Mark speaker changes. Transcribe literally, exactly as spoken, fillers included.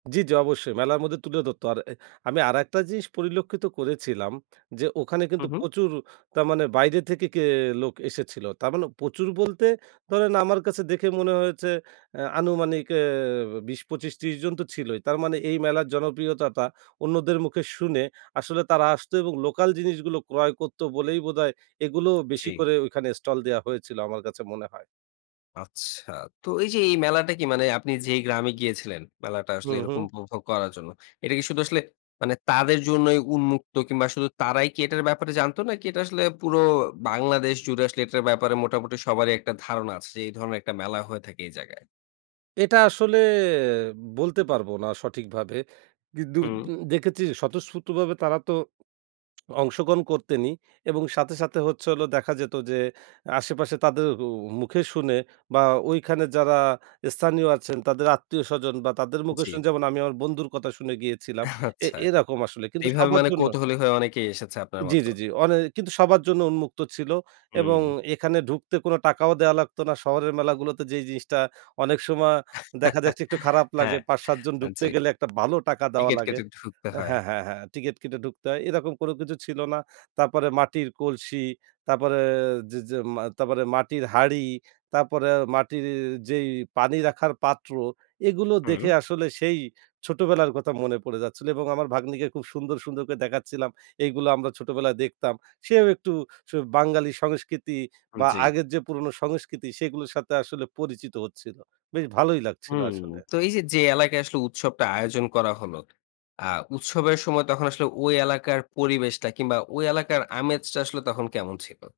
Speaker 1: জি, জি অবশ্যই মেলার মধ্যে তুলে দরত। আর এ আমি আরেকটা জিনিস পরিলক্ষিত করেছিলাম। যে ওখানে
Speaker 2: হু,
Speaker 1: কিন্তু
Speaker 2: হু।
Speaker 1: প্রচুর তার মানে বাইরে থেকে কে লোক এসেছিল। তার মানে প্রচুর বলতে ধরেন, আমার কাছে দেখে মনে হয়েছে আ আনুমানিক অ্যা বিশ, পঁচিশ, ত্রিশ জন তো ছিলই। তার মানে এই মেলার জনপ্রিয়তাটা অন্যদের মুখে শুনে, আসলে তারা আসতো এবং লোকাল জিনিসগুলো ক্রয় করত বলেই বোধহয়, এগুলো বেশি
Speaker 2: জি।
Speaker 1: করে ওইখানে স্টল দেওয়া হয়েছিলো আমার কাছে মনে হয়।
Speaker 2: আচ্ছা। তো এই যে এই মেলাটা কি মানে আপনি যেই গ্রামে গিয়েছিলেন মেলাটা আসলে
Speaker 1: হুম,
Speaker 2: এরকম
Speaker 1: হুম।
Speaker 2: উপভোগ করার জন্য। এটা কি শুধু আসলে মানে তাদের জন্যই উন্মুক্ত? কিংবা শুধু তারাই কি এটার ব্যাপারে জানতো? নাকি এটা আসলে পুরো বাংলাদেশ জুড়ে আসলে এটার ব্যাপারে মোটামুটি সবারই একটা ধারণা আছে যে এই ধরনের একটা মেলা হয়ে থাকে এই জায়গায়?
Speaker 1: এটা আসলে বলতে পারব না সঠিকভাবে। কিন্তু
Speaker 2: হুম।
Speaker 1: দেকেচি স্বতঃস্ফূর্তভাবে তারা তো অংশগ্রহণ করতেনই, এবং সাথে, সাথে হচ্ছে হলো দেখা যেত যে আশেপাশে তাদের অ মুখে শুনে বা ঐখানে যারা স্থানীয় আছেন তাদের আত্মীয়স্বজন বা তাদের মুখে
Speaker 2: জি।
Speaker 1: শুনে যেমন আমি আমার বন্ধুর কতা শুনে গিয়েছিলাম, এ
Speaker 2: আচ্ছা।
Speaker 1: এরকম আসলে কিন্তু
Speaker 2: এইভাবে
Speaker 1: সবার
Speaker 2: মানে
Speaker 1: জন্য
Speaker 2: কৌতূহলী হয়ে অনেকেই এসেছে আপনার
Speaker 1: জি,
Speaker 2: মতো।
Speaker 1: জি, জি। অনে কিন্তু সবার জন্য উন্মুক্ত ছিল এবং
Speaker 2: হুম।
Speaker 1: এখানে ঢুকতে কোন টাকাও দেয়া লাগতো না। শহরের মেলাগুলোতে যেই জিনিসটা অনেক সময় দেখা যাচ্ছে একটু খারাপ লাগে।
Speaker 2: হ্যাঁ,
Speaker 1: পাঁচ সাত জন
Speaker 2: আ
Speaker 1: ঢুকতে
Speaker 2: জি।
Speaker 1: গেলে একটা বালো টাকা দেওয়া
Speaker 2: টিকেট
Speaker 1: লাগে।
Speaker 2: কেটে ঢুকতে হয়।
Speaker 1: হ্যাঁ, হ্যাঁ, হ্যাঁ, টিকেট কেটে ডুকতে হয়। এরকম কোনো কিছু ছিল না। তারপরে মাটির কলসি, তারপরে যে, যে মা তারপরে মাটির হাঁড়ি, তারপরে মাটির যেই পানি রাখার পাত্র, এগুলো দেখে
Speaker 2: হুম।
Speaker 1: আসলে সেই ছোটবেলার কথা মনে পড়ে যাচ্ছিলো এবং আমার ভাগ্নিকে খুব সুন্দর, সুন্দর করে দেখাচ্ছিলাম। এইগুলো আমরা ছোটবেলায় দেখতাম। সেও একটু স বাঙালি সংস্কৃতি বা
Speaker 2: জি।
Speaker 1: আগের যে পুরোনো সংস্কৃতি সেগুলোর সাথে আসলে পরিচিত হচ্ছিল। বেশ ভালোই লাগছিল
Speaker 2: হুম।
Speaker 1: আসলে।
Speaker 2: তো এই যে, যে এলাকায় আসলে উৎসবটা আয়োজন করা হলো, আ উৎসবের সময় তখন আসলে ঐ এলাকার পরিবেশটা, কিংবা ওই এলাকার আমেজটা আসলো তখন কেমন ছিল?